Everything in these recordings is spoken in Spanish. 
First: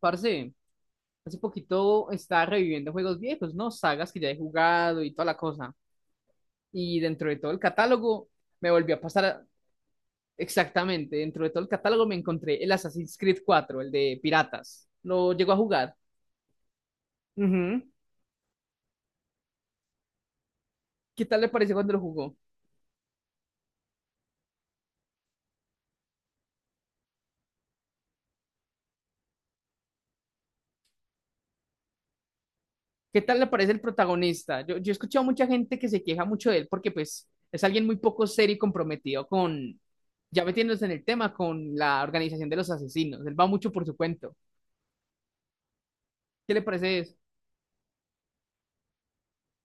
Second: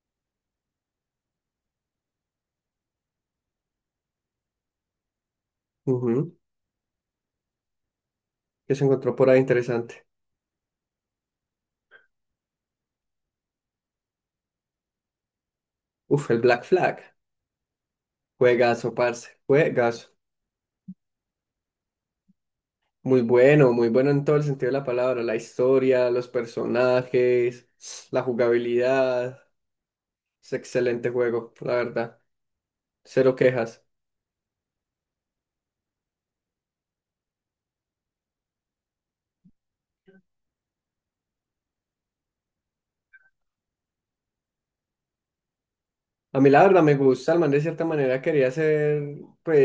Parce, hace poquito estaba reviviendo juegos viejos, ¿no? Sagas que ya he jugado y toda la cosa. Ujú. Y dentro de todo el catálogo me ¿Qué se volvió a encontró pasar por ahí interesante? exactamente. Dentro de todo el catálogo me encontré el Assassin's Creed IV, el de Piratas. Lo llegó a jugar. Uf, el Black Flag. Ujú. Juegazo, parce. Juegazo. ¿Qué tal le parece cuando lo jugó? Muy bueno, muy bueno en todo el sentido de la palabra. La historia, los personajes, la jugabilidad. Es excelente juego, la verdad. ¿Qué Cero tal le parece el quejas. protagonista? Yo he escuchado a mucha gente que se queja mucho de él porque pues es alguien muy poco serio y comprometido con, ya metiéndose en el tema, con la organización de los asesinos. Él va mucho por su cuento. A mí ¿Qué la le verdad me parece gusta, el man de cierta manera quería ser, pues,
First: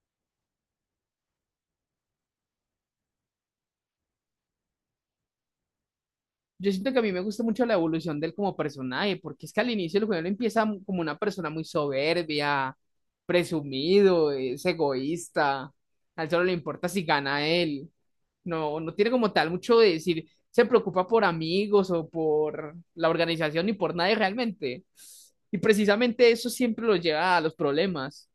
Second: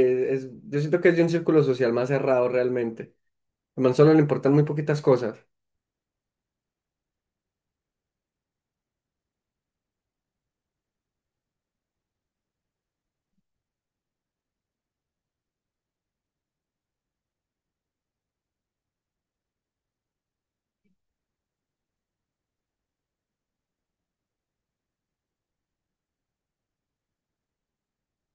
yo siento que es de un círculo social más cerrado realmente. Al man solo le importan muy poquitas cosas. Yo siento que a mí me gusta mucho la evolución de él como personaje, porque es que al inicio el juego él empieza como una persona muy soberbia, presumido, es egoísta. A él solo le importa si gana él. No, no tiene como tal mucho de decir, se preocupa por amigos o por la organización ni por nadie realmente. Y precisamente eso siempre lo lleva a los problemas.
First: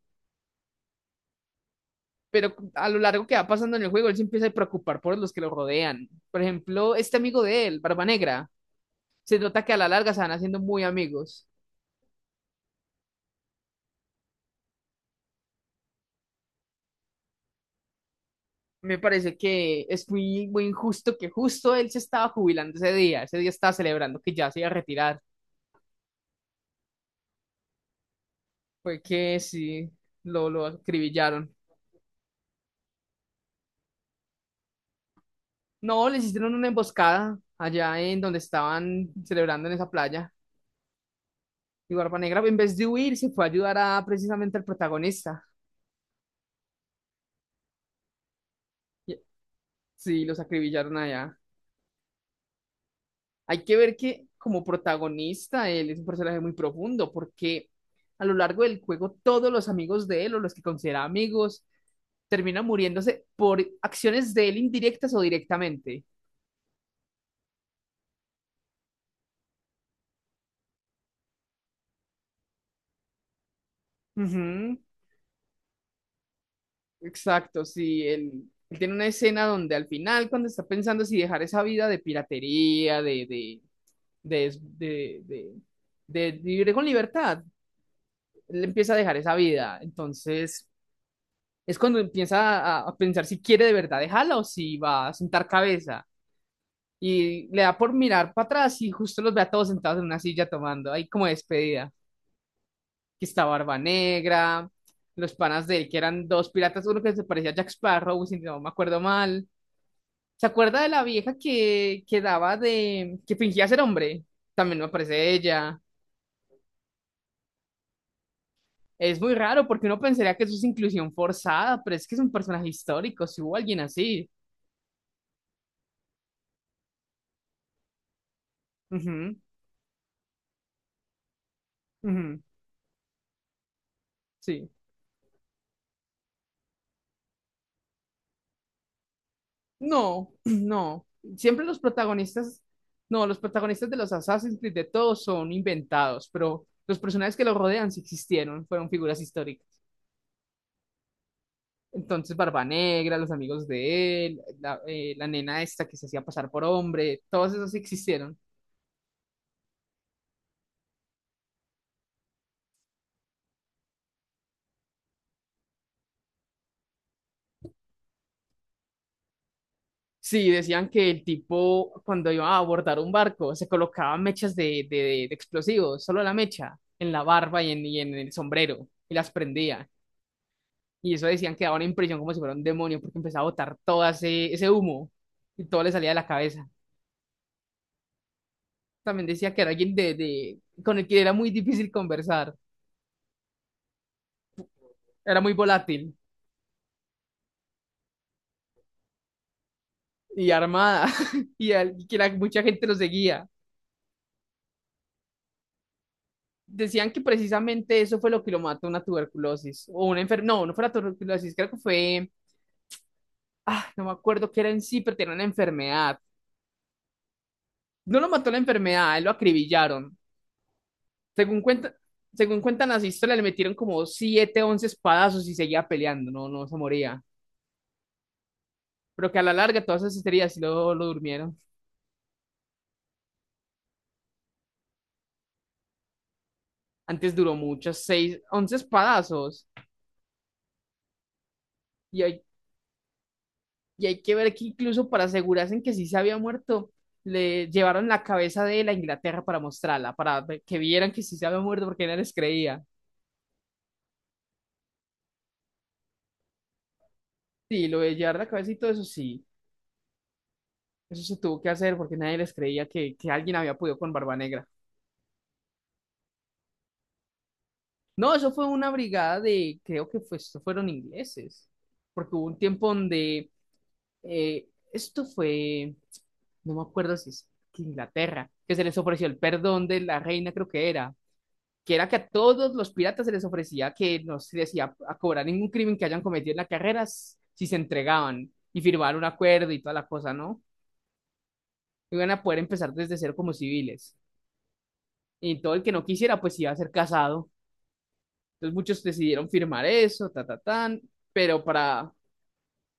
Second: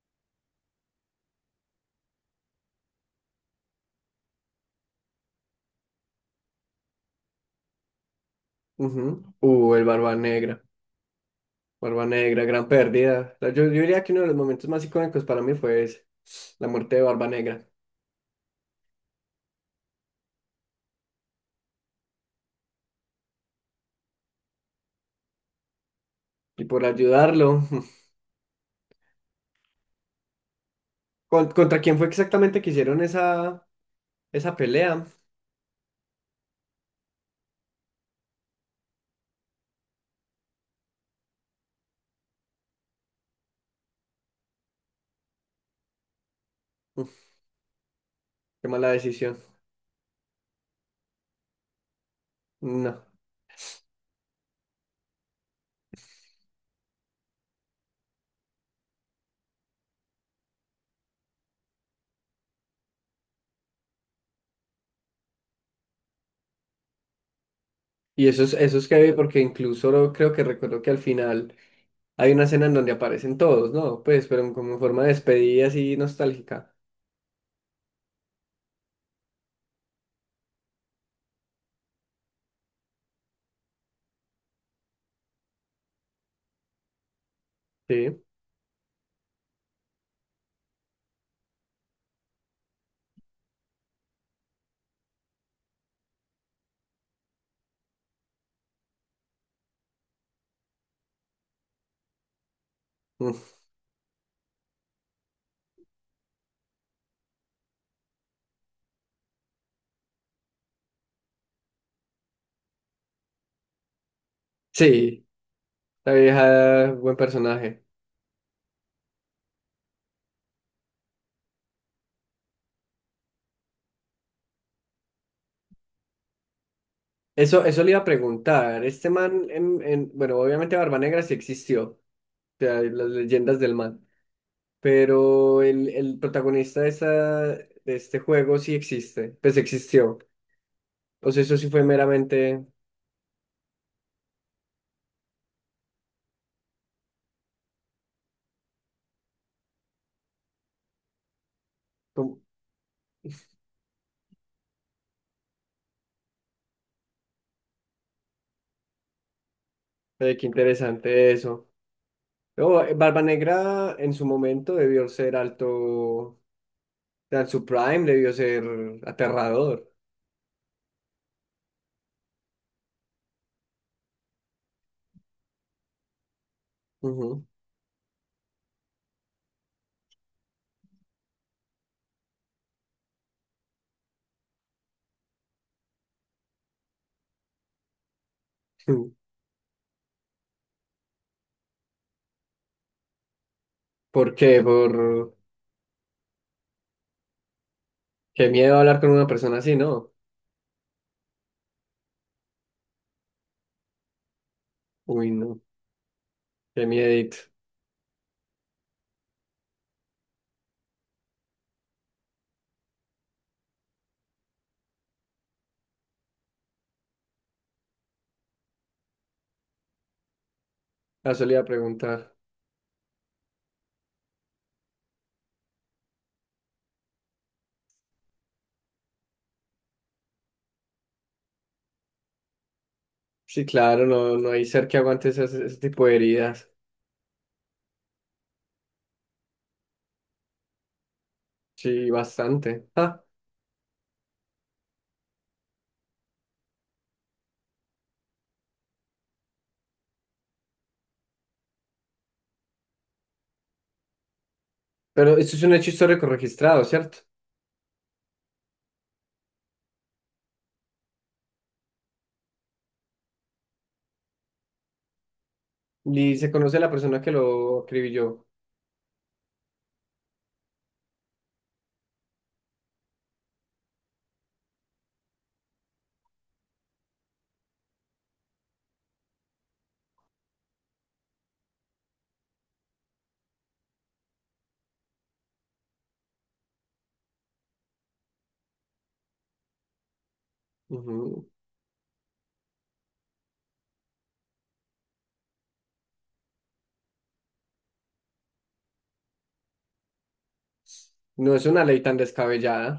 Pero a lo largo que va pasando en el juego, él se empieza a preocupar por los que lo rodean. Por ejemplo, este amigo de él, Barba Negra. Ujú. Se nota que a El la larga Barba se van haciendo Negra. muy amigos. Barba Negra, gran pérdida. O sea, yo diría que uno de los momentos más icónicos para mí fue ese, la muerte de Barba Negra. Me parece que es muy, muy injusto que justo él se estaba jubilando ese día estaba celebrando que ya se iba a retirar. Y por ayudarlo, Fue que sí, lo acribillaron. ¿contra quién fue exactamente que hicieron esa, esa pelea? No, les hicieron una emboscada allá en donde estaban celebrando en esa playa. Y Barba Negra, en vez de huir, se fue a ayudar a precisamente al protagonista. Mm, qué mala Y- decisión. Sí, los acribillaron allá. No. Hay que ver que como protagonista él es un personaje muy profundo porque a lo largo del juego todos los amigos de él o los que considera amigos terminan muriéndose por acciones de él, indirectas o directamente. Y eso es heavy porque incluso creo que recuerdo que al final hay una escena en donde aparecen todos, ¿no? Pues, pero como Ujú. en forma de despedida así nostálgica. Exacto, sí, él tiene una escena donde al final cuando está pensando si dejar esa vida de piratería, de, es- de vivir con libertad, Sí. él empieza a dejar esa vida. Entonces, es cuando empieza a pensar si quiere de verdad dejarla o si va a sentar cabeza. Y le da por mirar para atrás y justo los ve a todos sentados en una silla tomando ahí como despedida. Que Mm. está Barba Negra, los panas de él, que eran dos piratas, uno que se parecía a Jack Sparrow, si no me acuerdo mal. ¿Se acuerda de la vieja que que fingía ser hombre? También me Sí, aparece ella. la vieja, buen personaje. Es muy raro porque uno pensaría que eso es inclusión forzada, pero es que es un personaje histórico, si hubo alguien así. Eso le iba a preguntar. Este Ujú, man, bueno, obviamente Barba Negra sí existió, o ujú, sea, las leyendas del man, sí. pero el protagonista de, esta, de este juego sí existe, pues existió. No, no. O sea, eso Siempre sí los fue protagonistas, meramente, no, los protagonistas de los Assassin's Creed de todos son inventados, pero los personajes que lo rodean sí existieron, fueron figuras históricas. Entonces, como, Barba Negra, los amigos de él, la, la nena esta que se hacía pasar por hombre, todos esos sí existieron. Qué interesante eso. Pero, Barba Negra en su momento debió ser alto, o sea, en su prime debió ser aterrador. Sí, decían que el tipo cuando iba a abordar un barco se colocaba mechas de explosivos, solo la mecha, en la Ujú. barba y en el sombrero, y las prendía. Y eso decían que daba una impresión como si fuera un demonio, porque empezaba a botar todo ese, ese humo y todo le salía de la cabeza. También decía que era alguien con el que era muy difícil conversar, ¿Por qué? Por era muy volátil qué miedo hablar con una persona así, ¿no? y armada, y, y que mucha gente lo seguía. Uy, no, qué Decían que miedito. precisamente eso fue lo que lo mató, una tuberculosis o una enfermedad. No, no fue la tuberculosis, creo que fue. Ah, no me acuerdo qué era en sí, pero tenía una enfermedad. No lo mató la enfermedad, a él lo acribillaron. Ah, Según solía cuenta, preguntar. Según cuentan las historias, le metieron como 7 11 espadazos y seguía peleando, no, no se moría. Pero que a la larga todas esas heridas sí lo durmieron. Sí, claro, no, no hay ser que aguante esas- ese tipo de heridas. Antes duró muchas, 6 11 espadazos. Sí, Y hay, bastante. Ah, y hay que ver que incluso para asegurarse en que sí se había muerto, le llevaron la cabeza de él a Inglaterra para mostrarla, para que vieran que sí se había muerto porque nadie les creía. pero esto es un hecho histórico registrado, ¿cierto? Sí, lo de llevar la cabeza y todo eso sí, eso se tuvo que hacer porque nadie les creía que alguien había podido con Barba Negra. Y se conoce a la persona que lo No, escribió. eso fue una brigada de, creo que fue, esto fueron ingleses, porque hubo un tiempo donde, esto fue, no me acuerdo si es que Inglaterra, que se les ofreció el perdón de la reina, creo que era, que era que a todos los piratas se les ofrecía que no se les iba a cobrar ningún crimen que hayan cometido en la carrera si se entregaban y firmaban un acuerdo y toda la cosa, ¿no? Ujú. Iban a poder empezar desde cero como civiles. Y todo el que no quisiera, pues iba a ser casado. Entonces muchos decidieron firmar eso, No pero es una ley para tan descabellada.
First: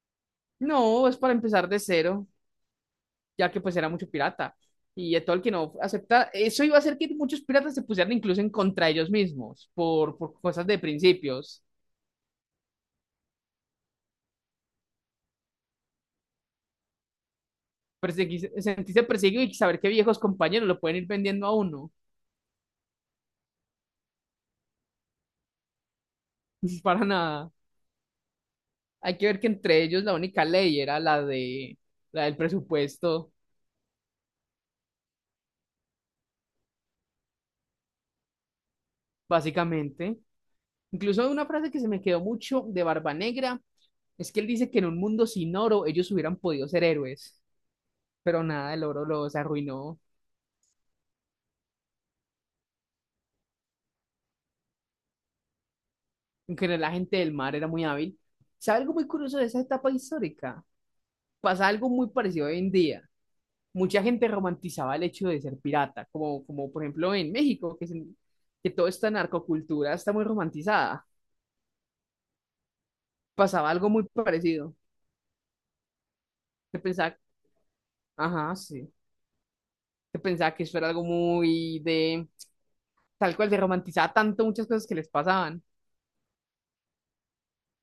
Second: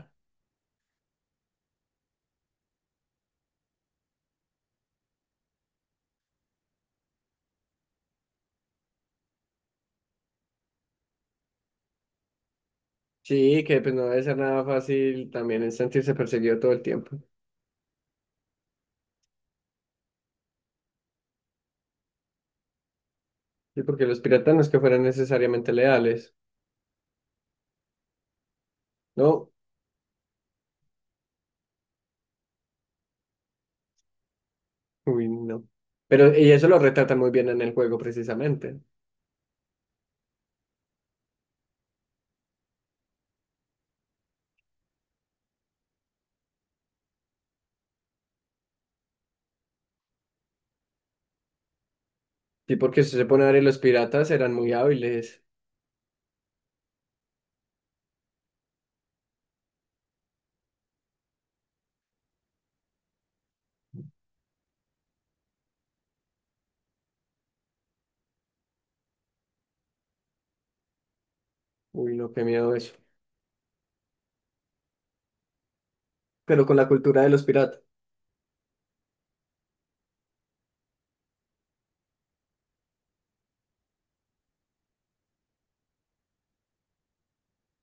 No, es para empezar de cero, ya que pues era mucho pirata. Y Tolkien no acepta, eso iba a hacer que muchos piratas se pusieran incluso en contra de ellos mismos, por cosas de principios. Sí, que pues no debe ser nada fácil también es sentirse perseguido todo el tiempo. Sentirse perseguido y saber que viejos compañeros lo pueden ir vendiendo a uno, Sí, porque los piratas no es que fueran necesariamente leales. para nada. Hay que ver que No, entre ellos la única ley era la del presupuesto, uy, no. Pero y eso lo retratan muy bien en el juego, precisamente. básicamente. Incluso una frase que se me quedó mucho de Barba Negra es que él dice que en un mundo sin oro ellos hubieran podido ser héroes, pero nada, el oro los arruinó. Sí, porque si se pone a ver, los piratas eran muy hábiles. En general, la gente del mar era muy hábil. ¿Sabe algo muy curioso de esa etapa histórica? Pasa algo muy parecido hoy en día. Mucha gente romantizaba el hecho de ser pirata, como, como por ejemplo en México, que, que toda esta narcocultura está muy romantizada. Uy, no, qué miedo eso. Pasaba algo muy parecido. Pero con Se la pensaba, cultura de los piratas. ajá, sí. Se pensaba que eso era algo muy de, tal cual, se romantizaba tanto muchas cosas que les pasaban.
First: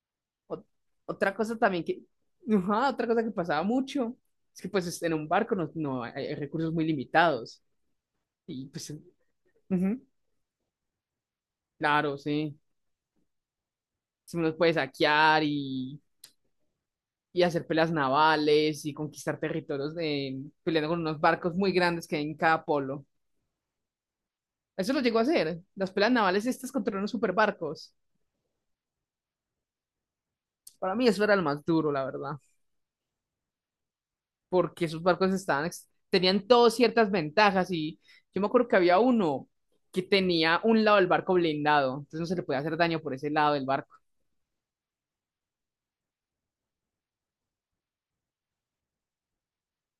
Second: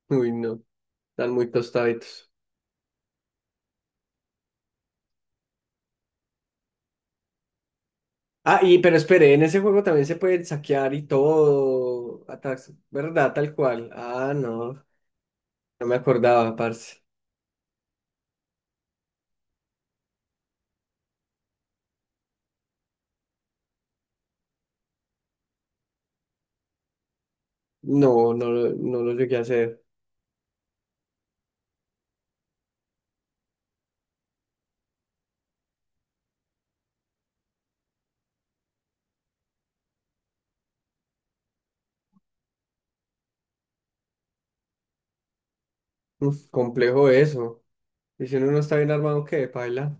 Uy, no, Ot- están Otra muy cosa también que, tostaditos. ajá, otra cosa que pasaba mucho es que pues en un barco no, no hay, recursos muy limitados Ah, y y pues pero espere, en ese juego ujú, también se puede saquear y claro, todo. sí, Ataques, ¿verdad? Tal cual. Ah, si uno puede no, saquear no me y, acordaba, parce. y hacer peleas navales y conquistar territorios de, peleando con unos barcos muy grandes que hay en cada polo. Eso lo llegó a hacer, las peleas navales estas contra unos superbarcos. No, no, no lo llegué a hacer. Para mí eso era lo más duro, la verdad, porque esos barcos estaban, tenían todas ciertas ventajas y yo me acuerdo que había uno que tenía un lado del barco blindado, entonces no se le podía hacer daño por ese lado del barco. Mm, complejo eso. Y si uno no está bien armado, ¿qué? Paila.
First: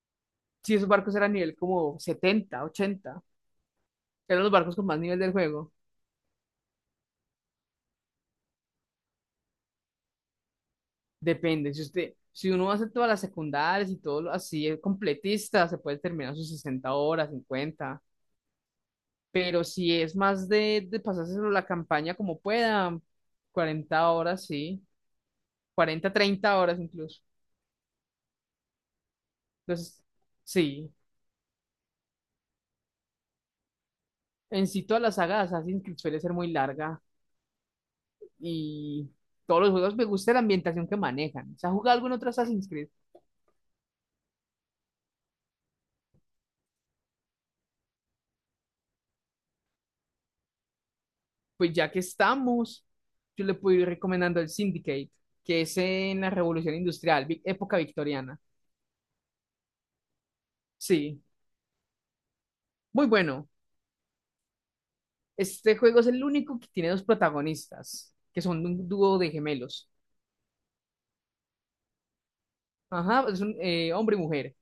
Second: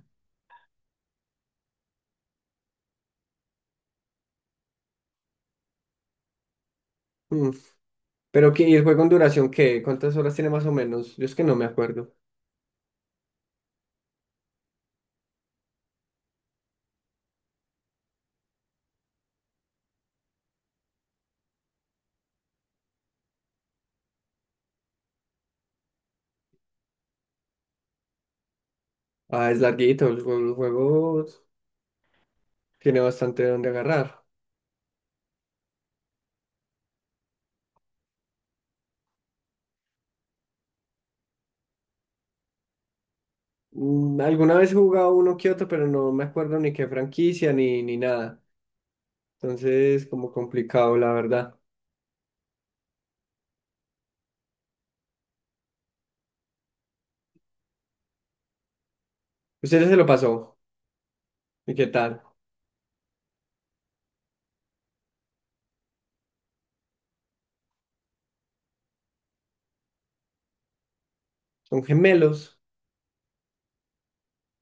Si esos barcos eran nivel como 70 ochenta, eran los barcos con más nivel del juego. Mm, pero qué, ¿y el juego en duración qué? ¿Cuántas horas tiene más o menos? Yo es que no me Depende, si usted, acuerdo. si uno hace todas las secundarias y todo lo así, es completista, se puede terminar sus 60 horas, cincuenta, pero si es más de pasárselo la campaña como pueda, 40 horas, sí, 40 30 horas incluso. Ah, es Entonces, larguito, el sí, juego tiene bastante donde agarrar. en sí toda la saga de Assassin's Creed suele ser muy larga y todos los juegos me gusta la ambientación que manejan. ¿Se ha jugado algún otro Assassin's Creed? Mm, alguna vez he jugado uno que otro, pero no me acuerdo ni qué franquicia ni, ni nada. Entonces, como complicado, la verdad. Pues ya que estamos, yo le puedo ir recomendando el Syndicate, que es en la Revolución Industrial, época victoriana. ¿Ustedes se lo pasó? Sí, ¿Y qué tal? muy bueno. Este juego es el único que tiene dos protagonistas, que son un dúo de gemelos. ¿Son gemelos? Ajá, es un hombre y mujer.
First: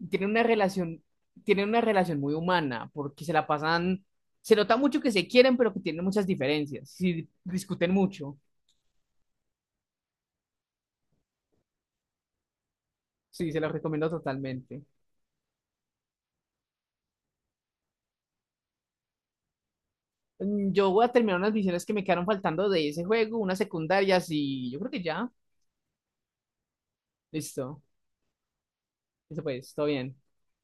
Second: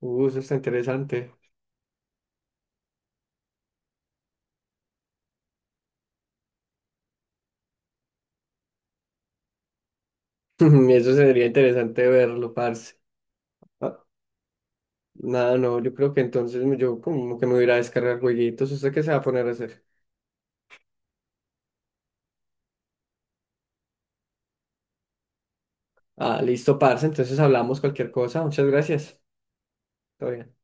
Tienen Eso una está relación, interesante. tienen una relación muy humana, porque se la pasan, se nota mucho que se quieren, pero que tienen muchas diferencias, sí, discuten mucho, Eso sería interesante verlo, parce. sí, se los Ah, recomiendo totalmente. nada, no, yo creo que entonces yo como que me voy a ir a descargar jueguitos. ¿Usted qué se va a poner a hacer? Mm, yo voy a terminar unas misiones que me quedaron faltando de ese juego, unas secundarias y yo creo que ya, Ah, listo, parce. Entonces hablamos listo, cualquier cosa. Muchas gracias. eso pues, todo bien. Todo bien.